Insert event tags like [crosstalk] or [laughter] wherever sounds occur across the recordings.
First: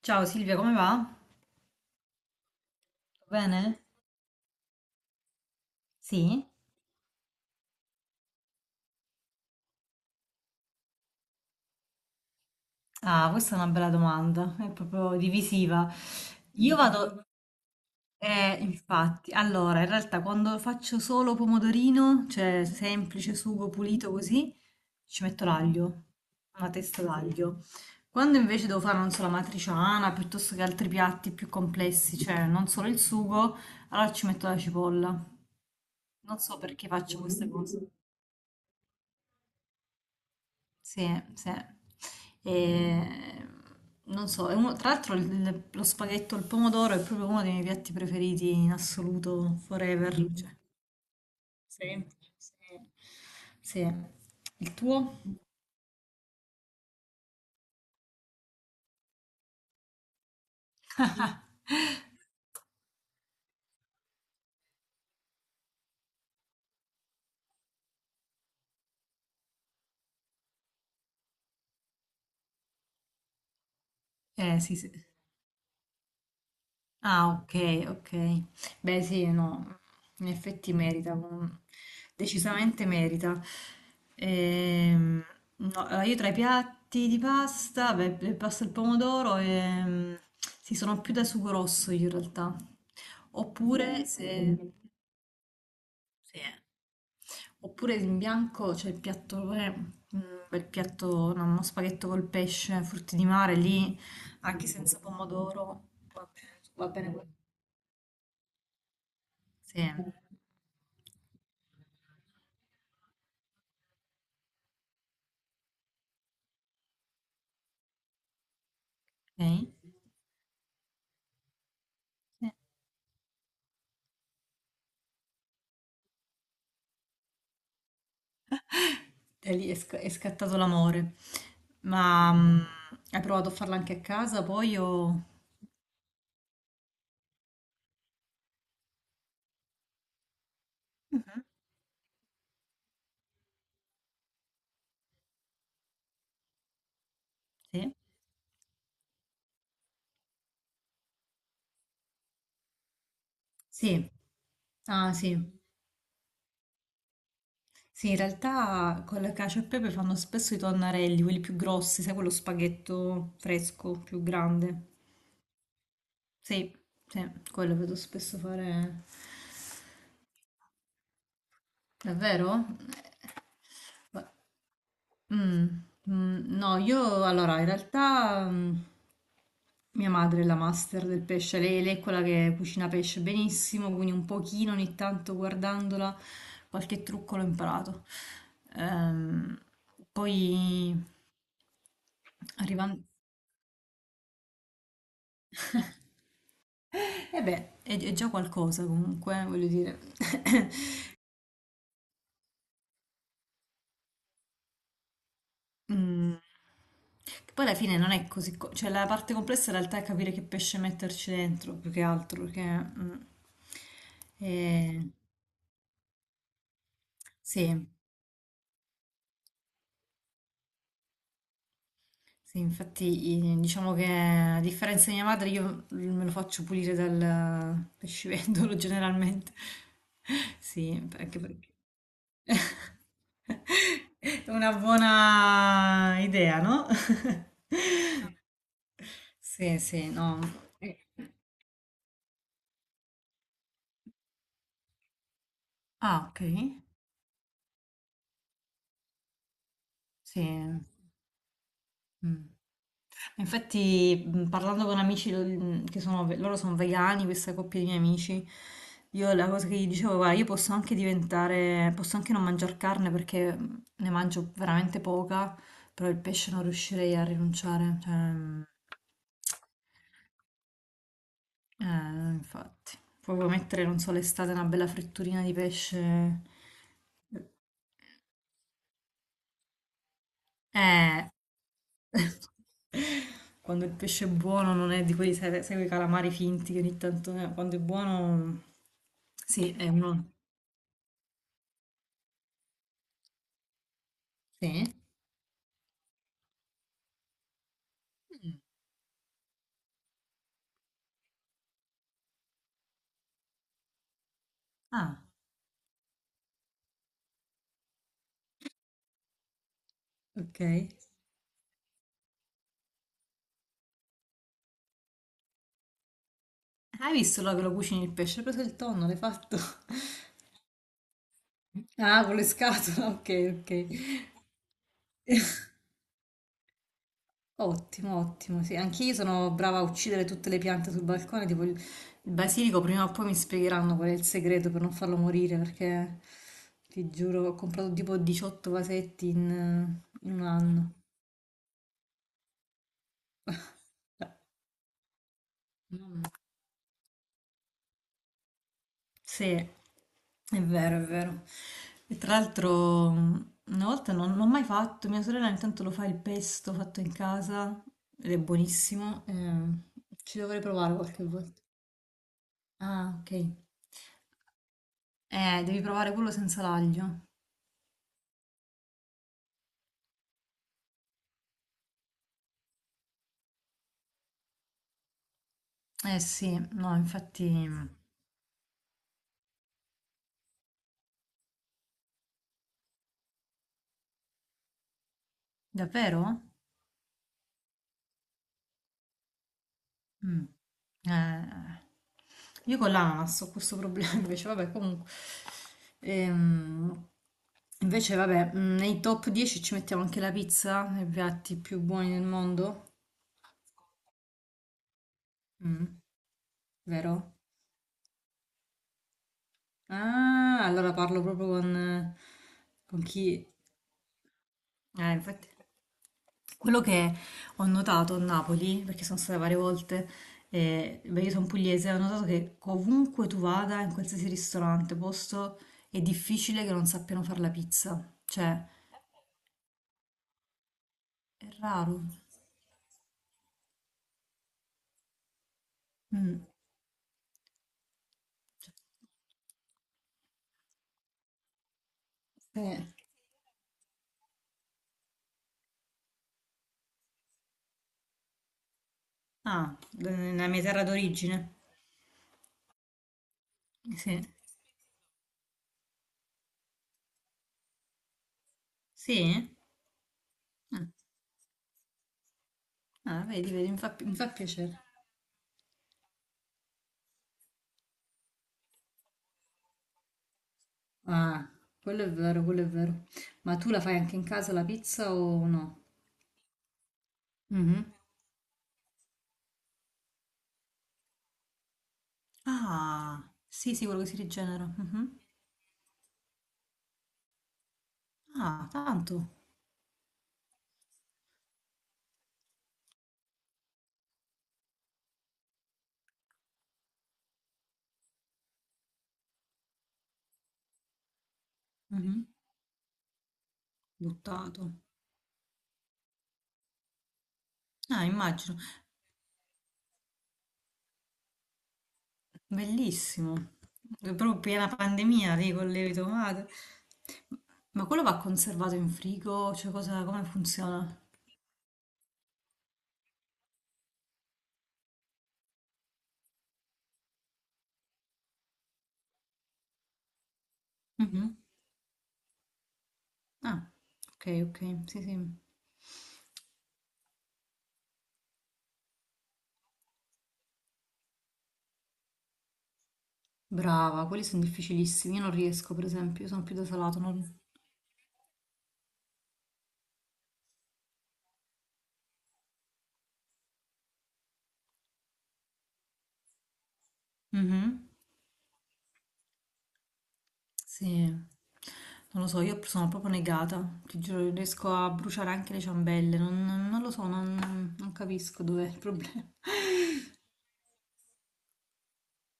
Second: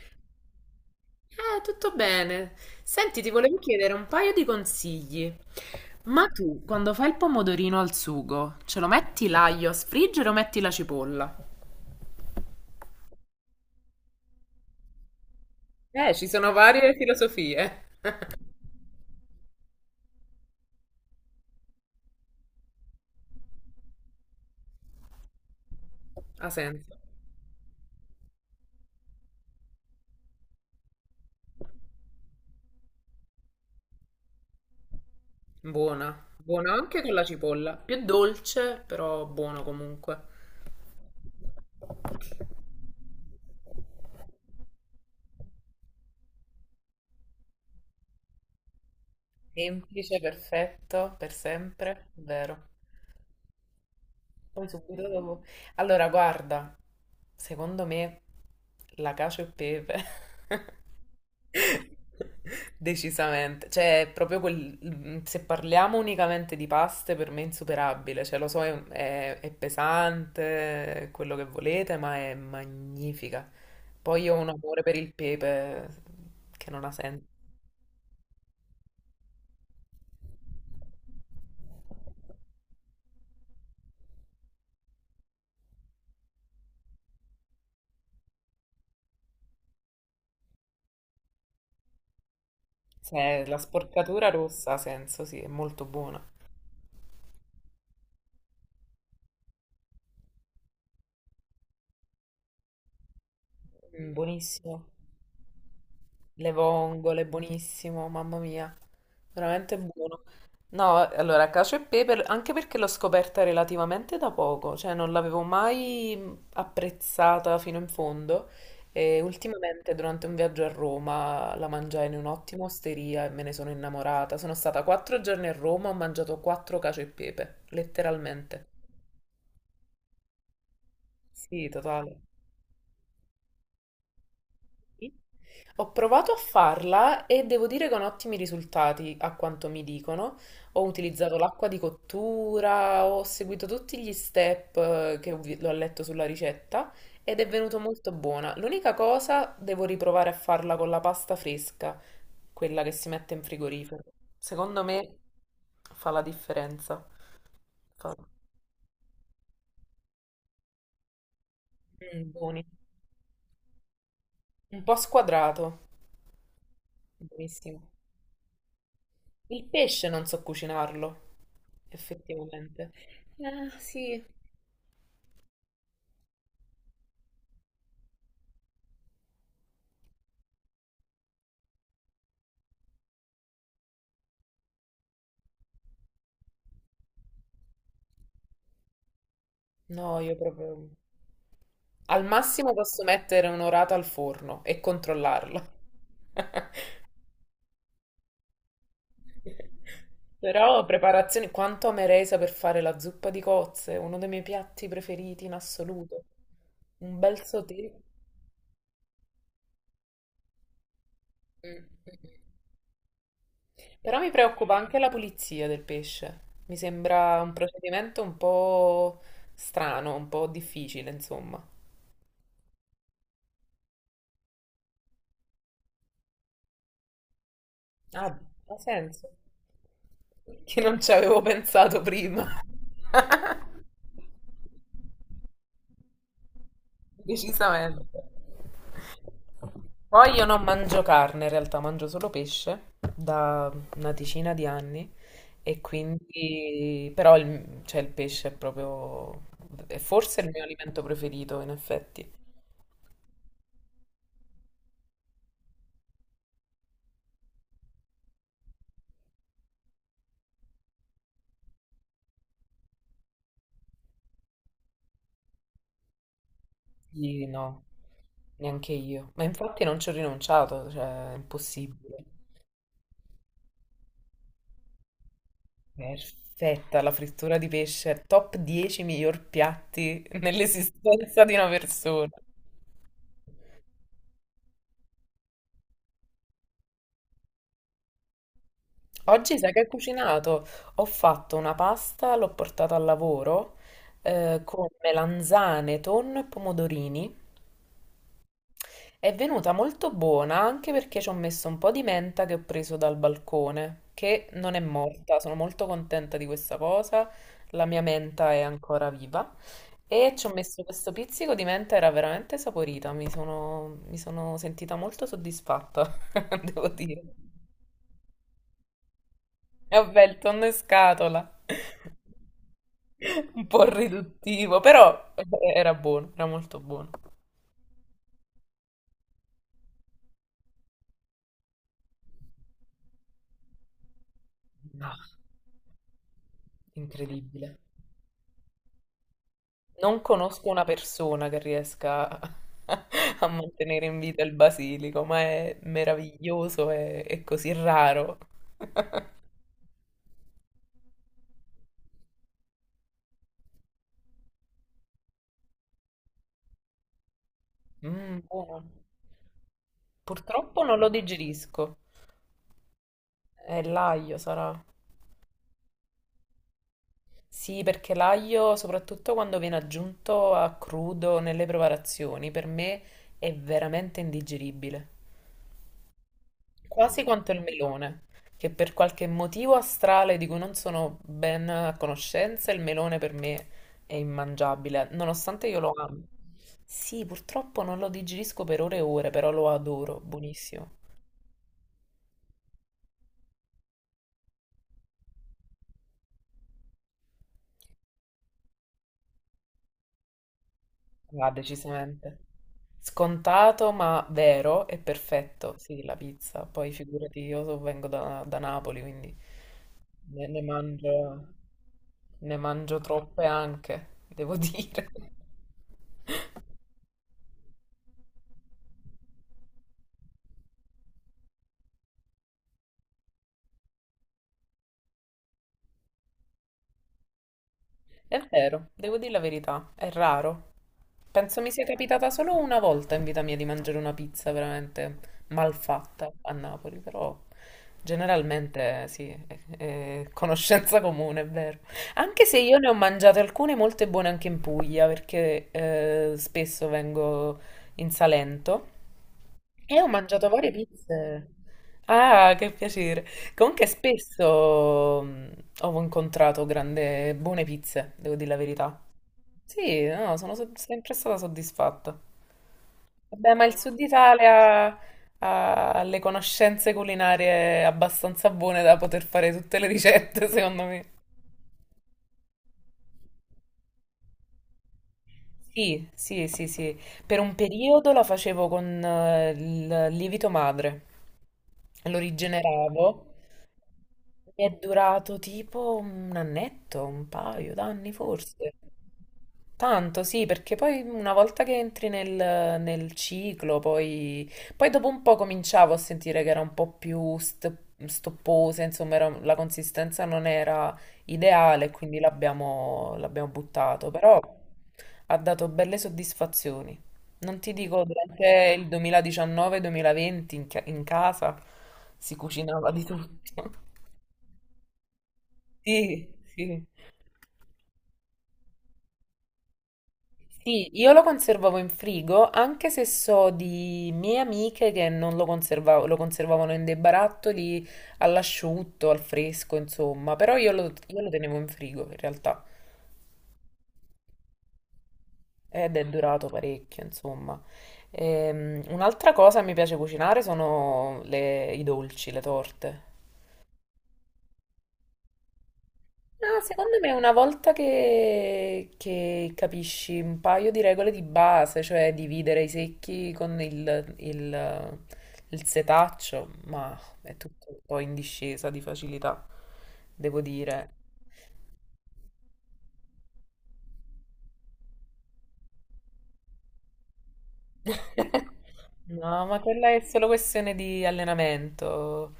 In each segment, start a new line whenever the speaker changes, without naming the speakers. Ciao Silvia, come va?
Tutto bene. Senti,
Tutto
ti volevo
bene?
chiedere un paio di consigli. Ma
Sì?
tu, quando fai il pomodorino al sugo, ce lo metti l'aglio a sfriggere o metti la cipolla?
Ah, questa è una bella domanda, è proprio divisiva.
Ci sono
Io
varie
vado,
filosofie.
infatti, allora, in realtà quando faccio solo pomodorino, cioè semplice sugo pulito così, ci metto l'aglio,
Ha
una
senso.
testa d'aglio. Quando invece devo fare, non so, la matriciana, piuttosto che altri piatti più complessi, cioè non solo il sugo, allora ci metto la cipolla.
Buona.
Non so
Buona
perché
anche con
faccio
la
queste
cipolla.
cose.
Più dolce, però buono comunque.
Sì, sì. E, non so, tra lo spaghetto al pomodoro è proprio uno dei miei piatti preferiti in assoluto, forever.
Semplice,
Mm. Cioè,
perfetto, per sempre,
sempre, sì.
vero.
Sì.
Poi
Il
subito
tuo?
dopo. Allora, guarda, secondo me la cacio e pepe. [laughs]
[laughs]
Decisamente, cioè è proprio quel, se parliamo unicamente di paste per me è insuperabile, cioè lo so è pesante, è quello che volete, ma è magnifica. Poi io ho un
Sì,
amore
sì.
per il pepe che non ha senso,
Ah, ok, ok. Beh, sì, no, in effetti merita, decisamente merita. Ehm, no, allora, io tra i piatti di pasta, beh, il pasta al pomodoro, sì, sono più da sugo rosso io in realtà.
cioè la
Oppure,
sporcatura rossa
se,
ha senso, sì, è molto buona.
sì, eh. Oppure in bianco c'è il piatto, un bel piatto, no, uno spaghetto col pesce, frutti di mare, lì,
Mm,
anche
buonissimo.
senza pomodoro,
Le
va bene, va
vongole,
bene.
buonissimo, mamma mia, veramente
Sì.
buono. No, allora, cacio e pepe, anche perché l'ho scoperta relativamente da poco, cioè non l'avevo mai apprezzata fino in fondo e
Okay.
ultimamente durante un viaggio a Roma la mangiai in
Eh,
un'ottima osteria e me ne sono innamorata. Sono stata 4 giorni a Roma, ho mangiato quattro cacio e pepe, letteralmente.
da lì è, è scattato l'amore.
Sì, totale.
Ma hai provato a farla anche a casa poi o...
Ho provato a farla e devo dire con ottimi risultati, a quanto mi dicono. Ho utilizzato l'acqua di cottura, ho seguito tutti gli step che l'ho letto sulla ricetta ed è venuto
Sì?
molto buona. L'unica cosa, devo riprovare a farla con la pasta fresca, quella che si mette in frigorifero.
Sì.
Secondo
Ah
me
sì.
fa la differenza.
Sì,
Fa...
in realtà con la cacio e pepe fanno spesso i tonnarelli, quelli più grossi, sai, quello
Mm, buoni.
spaghetto fresco, più grande.
Un po' squadrato.
Sì, sì, quello
Buonissimo.
vedo spesso fare.
Il pesce non so cucinarlo,
Davvero?
effettivamente. Ah, sì.
Ma- Mm, no, io allora in realtà mia madre è la master del pesce, lei, è quella che cucina pesce benissimo, quindi un pochino ogni tanto guardandola qualche trucco l'ho imparato. Ehm,
No, io proprio...
poi
Al massimo posso
arrivando...
mettere un'orata al forno e controllarla. [laughs]
E beh, è già qualcosa comunque, voglio dire. [coughs]
Però preparazioni... Quanto amerei saper fare la zuppa di cozze, uno dei miei piatti preferiti in assoluto.
Mm.
Un bel
Che poi alla
sauté.
fine non è così, cioè la parte complessa in realtà è capire che pesce metterci dentro,
Mm.
più che altro, perché
Però mi preoccupa anche
eh,
la pulizia del pesce. Mi sembra un
sì,
procedimento un po' strano, un po' difficile, insomma.
sì, infatti diciamo che a differenza di mia madre io me lo faccio pulire dal
Ah,
pescivendolo [laughs]
ha senso.
generalmente,
Che non
sì,
ci
anche
avevo
perché
pensato prima. [laughs]
[laughs] è una buona idea, no? [laughs]
Decisamente.
Sì, sì,
Poi
no.
io non mangio carne, in realtà mangio solo pesce da una decina di anni e
Ah, ok,
quindi però il pesce è forse il mio
sì.
alimento preferito in effetti.
Mm. Infatti, parlando con amici che sono, loro sono vegani, questa coppia di miei amici, io la cosa che gli dicevo, guarda, io posso anche diventare, posso anche non mangiare carne perché ne mangio veramente poca, però il pesce non riuscirei a
Quindi no,
rinunciare. Cioè,
neanche io. Ma infatti non ci ho rinunciato, cioè è
eh,
impossibile.
infatti, proprio mettere, non so, l'estate una bella fritturina di pesce.
Perfetta, la frittura di pesce, top 10 miglior piatti
Eh.
nell'esistenza di una persona.
[laughs] Quando il pesce è buono non è di quelli, sai, sai quei calamari finti che ogni tanto... quando è buono...
Oggi sai
Sì,
che ho
è uno...
cucinato? Ho fatto una pasta, l'ho portata al lavoro
Sì?
con melanzane, tonno e pomodorini. È venuta molto buona anche perché ci ho messo un po' di menta che ho preso dal balcone, che non è
Ah,
morta, sono molto contenta di questa cosa, la mia menta è ancora viva e ci ho
ok.
messo questo pizzico di menta, era veramente saporita, mi sono sentita molto soddisfatta, [laughs] devo
Hai
dire.
visto là che lo cucini il pesce? Hai preso il tonno, l'hai fatto?
E vabbè,
[laughs]
il tonno in scatola,
Ah, con le scatole, [laughs] ok,
[laughs] un
ok.
po' riduttivo, però
[laughs]
era buono, era molto buono.
Ottimo, ottimo. Sì, anch'io sono brava a uccidere tutte le piante sul balcone. Tipo il basilico, prima o poi mi spiegheranno qual è il segreto per non
No,
farlo morire. Perché ti giuro, ho
incredibile.
comprato tipo 18 vasetti
Non
in un
conosco una
anno.
persona che riesca a [laughs] a mantenere in
Cioè,
vita il basilico, ma è
mamma-
meraviglioso e è così raro.
sì, è vero, è vero. E tra l'altro, una volta non ho mai fatto. Mia sorella intanto lo fa il pesto fatto in casa ed è
Mm, buono.
buonissimo. Ci dovrei
Purtroppo
provare
non lo
qualche volta.
digerisco.
Ah, ok.
È l'aglio, sarà.
Devi provare quello senza l'aglio.
Sì, perché l'aglio, soprattutto quando viene aggiunto a crudo nelle preparazioni, per me è veramente indigeribile.
Eh sì, no,
Quasi quanto il
infatti,
melone, che per qualche motivo astrale di cui non sono ben a conoscenza, il melone per me è immangiabile, nonostante io lo
davvero?
ami. Sì, purtroppo non lo digerisco per ore e ore, però lo adoro,
Mm.
buonissimo.
Eh, io con l'ananas ho questo problema [laughs] invece, vabbè, comunque. Ehm, invece, vabbè, nei top 10 ci mettiamo anche la pizza, nei
Va,
piatti più buoni del
decisamente.
mondo.
Scontato ma vero e perfetto.
Mm,
Sì, la pizza. Poi
vero?
figurati, vengo da Napoli, quindi ne,
Ah,
ne
allora parlo
mangio,
proprio
ne mangio
con
troppe
chi...
anche, devo dire. [laughs]
Infatti... Quello che ho notato a Napoli, perché sono stata varie volte, e, beh, io sono pugliese, ho notato che ovunque tu vada, in qualsiasi ristorante, posto, è difficile che non sappiano fare la pizza.
È
Cioè,
vero, devo dire la verità, è raro.
è
Penso mi sia
raro.
capitata solo una volta in vita mia di mangiare una pizza veramente malfatta
Mm.
a Napoli, però generalmente sì, è conoscenza comune, è vero. Anche se io
Eh,
ne ho mangiate alcune molte buone anche in Puglia, perché spesso vengo in Salento e ho
Nella
mangiato
mia
varie
terra
pizze.
d'origine.
Ah, che piacere. Comunque
Sì.
spesso ho incontrato buone pizze, devo dire la verità.
Sì?
Sì, no, sono
Ah,
sempre stata soddisfatta.
ah,
Vabbè,
vedi,
ma
vedi,
il Sud
mi fa piacere.
Italia ha le conoscenze culinarie abbastanza buone da poter fare tutte le ricette, [laughs] secondo me.
Ah, quello è vero, quello è vero. Ma tu la fai anche in casa la pizza o no?
Sì, sì, sì, sì. Per un
Mhm.
periodo la facevo con il lievito madre. Lo rigeneravo.
Ah, sì, sì, quello che si
Mi
rigenera.
è
Mhm.
durato tipo un annetto, un paio d'anni
Ah,
forse.
tanto.
Tanto, sì, perché poi una volta che entri nel ciclo, poi dopo un po' cominciavo a sentire che era un po' più stopposa, insomma, la consistenza non era ideale, quindi
Mhm.
l'abbiamo buttato, però
Buttato.
ha dato belle soddisfazioni. Non ti dico,
Ah, immagino.
durante il 2019-2020 in casa si cucinava di
Bellissimo.
tutto.
È proprio piena pandemia lì con le
Sì,
tomate.
sì.
Ma quello va conservato in frigo? Cioè, cosa, come funziona?
Sì, io lo conservavo in frigo, anche se so di mie amiche che non lo conservavo, lo conservavano in dei barattoli all'asciutto, al fresco, insomma, però io lo
Mhm.
tenevo in frigo in realtà
Ah, ok, ok. Sì, sì.
ed è durato parecchio, insomma. Un'altra cosa che mi piace cucinare sono i dolci, le torte.
Brava, quelli sono difficilissimi. Io non riesco, per esempio, io sono più
No,
da
secondo
salato.
me
Non...
una volta che capisci un paio di regole di base, cioè dividere i secchi con il setaccio, ma è tutto un
Mhm.
po' in discesa di facilità, devo dire.
Sì, non lo so, io sono proprio negata, ti giuro, riesco a bruciare anche le ciambelle, non lo so, non capisco dov'è il problema.
No,
[laughs]
ma quella è solo questione di allenamento.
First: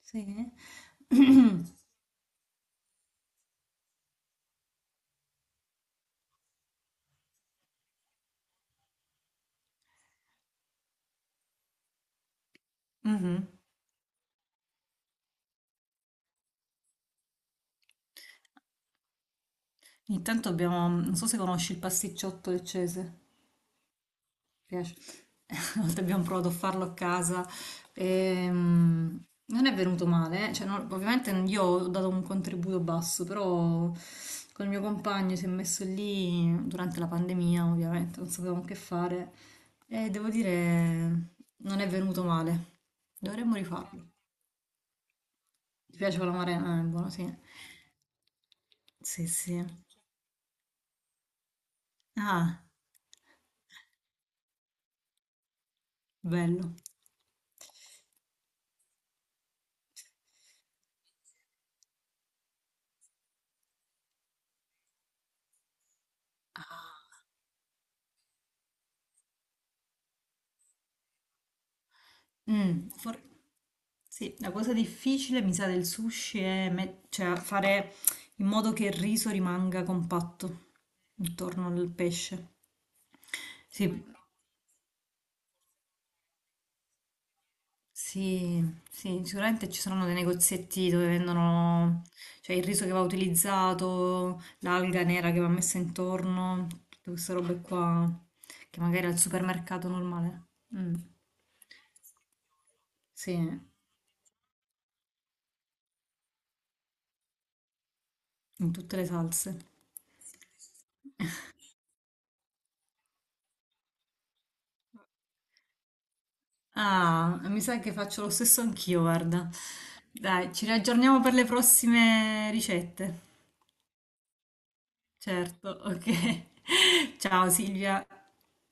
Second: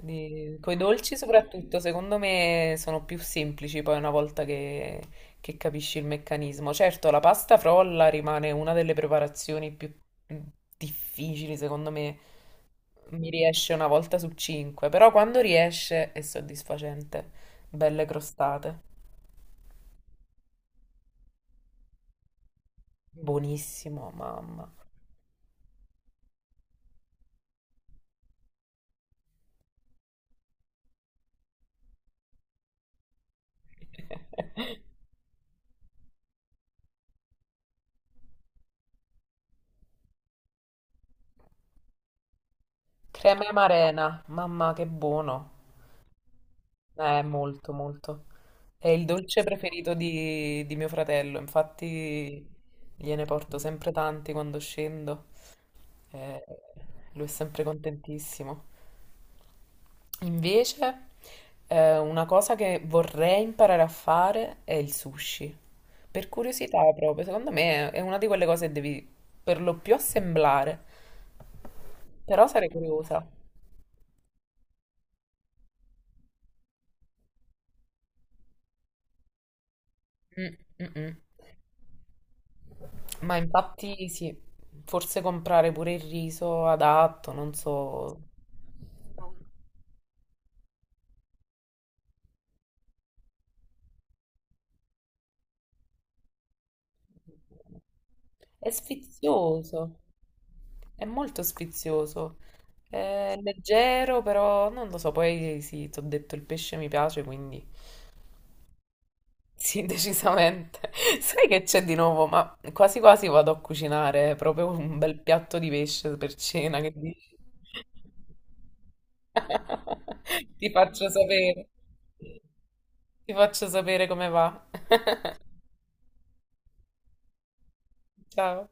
Sì.
Con i dolci soprattutto, secondo me sono più semplici poi una volta che capisci il meccanismo. Certo, la pasta frolla rimane una delle preparazioni più difficili, secondo me. Mi
Mhm.
riesce una volta su cinque, però quando riesce è soddisfacente. Belle crostate.
Intanto abbiamo, non so se conosci il pasticciotto leccese.
Buonissimo, mamma.
Piace. [laughs] Una volta abbiamo provato a farlo a casa. Non è venuto male, eh. Cioè, ovviamente io ho dato un contributo basso, però con il
[laughs]
mio compagno si è messo lì durante la pandemia, ovviamente, non sapevamo che fare e devo dire non è venuto male.
Crema e
Dovremmo rifarlo.
marena, mamma che buono.
Ti piace con la marena? Buono, sì.
Molto, molto. È il
Sì,
dolce
sì.
preferito di mio fratello, infatti
Ah,
gliene porto sempre tanti quando scendo. eh,
bello.
lui è sempre contentissimo. Invece, una cosa che vorrei imparare a fare è il sushi. Per curiosità proprio, secondo me è una di quelle cose che devi per lo più assemblare, però sarei
Mm, for-
curiosa.
Sì, la cosa difficile, mi sa, del sushi è cioè, fare in modo che il riso rimanga
Mm,
compatto
mm, mm.
intorno al pesce.
Ma
Sì,
infatti sì, forse comprare pure il riso adatto, non so.
sì, sì, sicuramente ci saranno dei negozietti dove vendono, cioè, il riso che va utilizzato, l'alga nera che va messa intorno, tutte queste robe qua,
È
che magari al supermercato
sfizioso,
normale. Mm,
è molto sfizioso.
sì,
È
in
leggero, però non lo so, poi sì, ti ho detto il pesce mi piace, quindi
tutte le salse.
sì, [laughs] decisamente. Sai che c'è di nuovo? Ma quasi quasi vado a cucinare proprio un bel piatto di pesce per cena, che dici?
Ah, mi sa che faccio lo stesso anch'io, guarda. Dai,
[laughs]
ci
Ti faccio
riaggiorniamo per le
sapere.
prossime ricette.
Ti faccio sapere come va.
Certo, ok. [laughs] Ciao Silvia.
Ciao.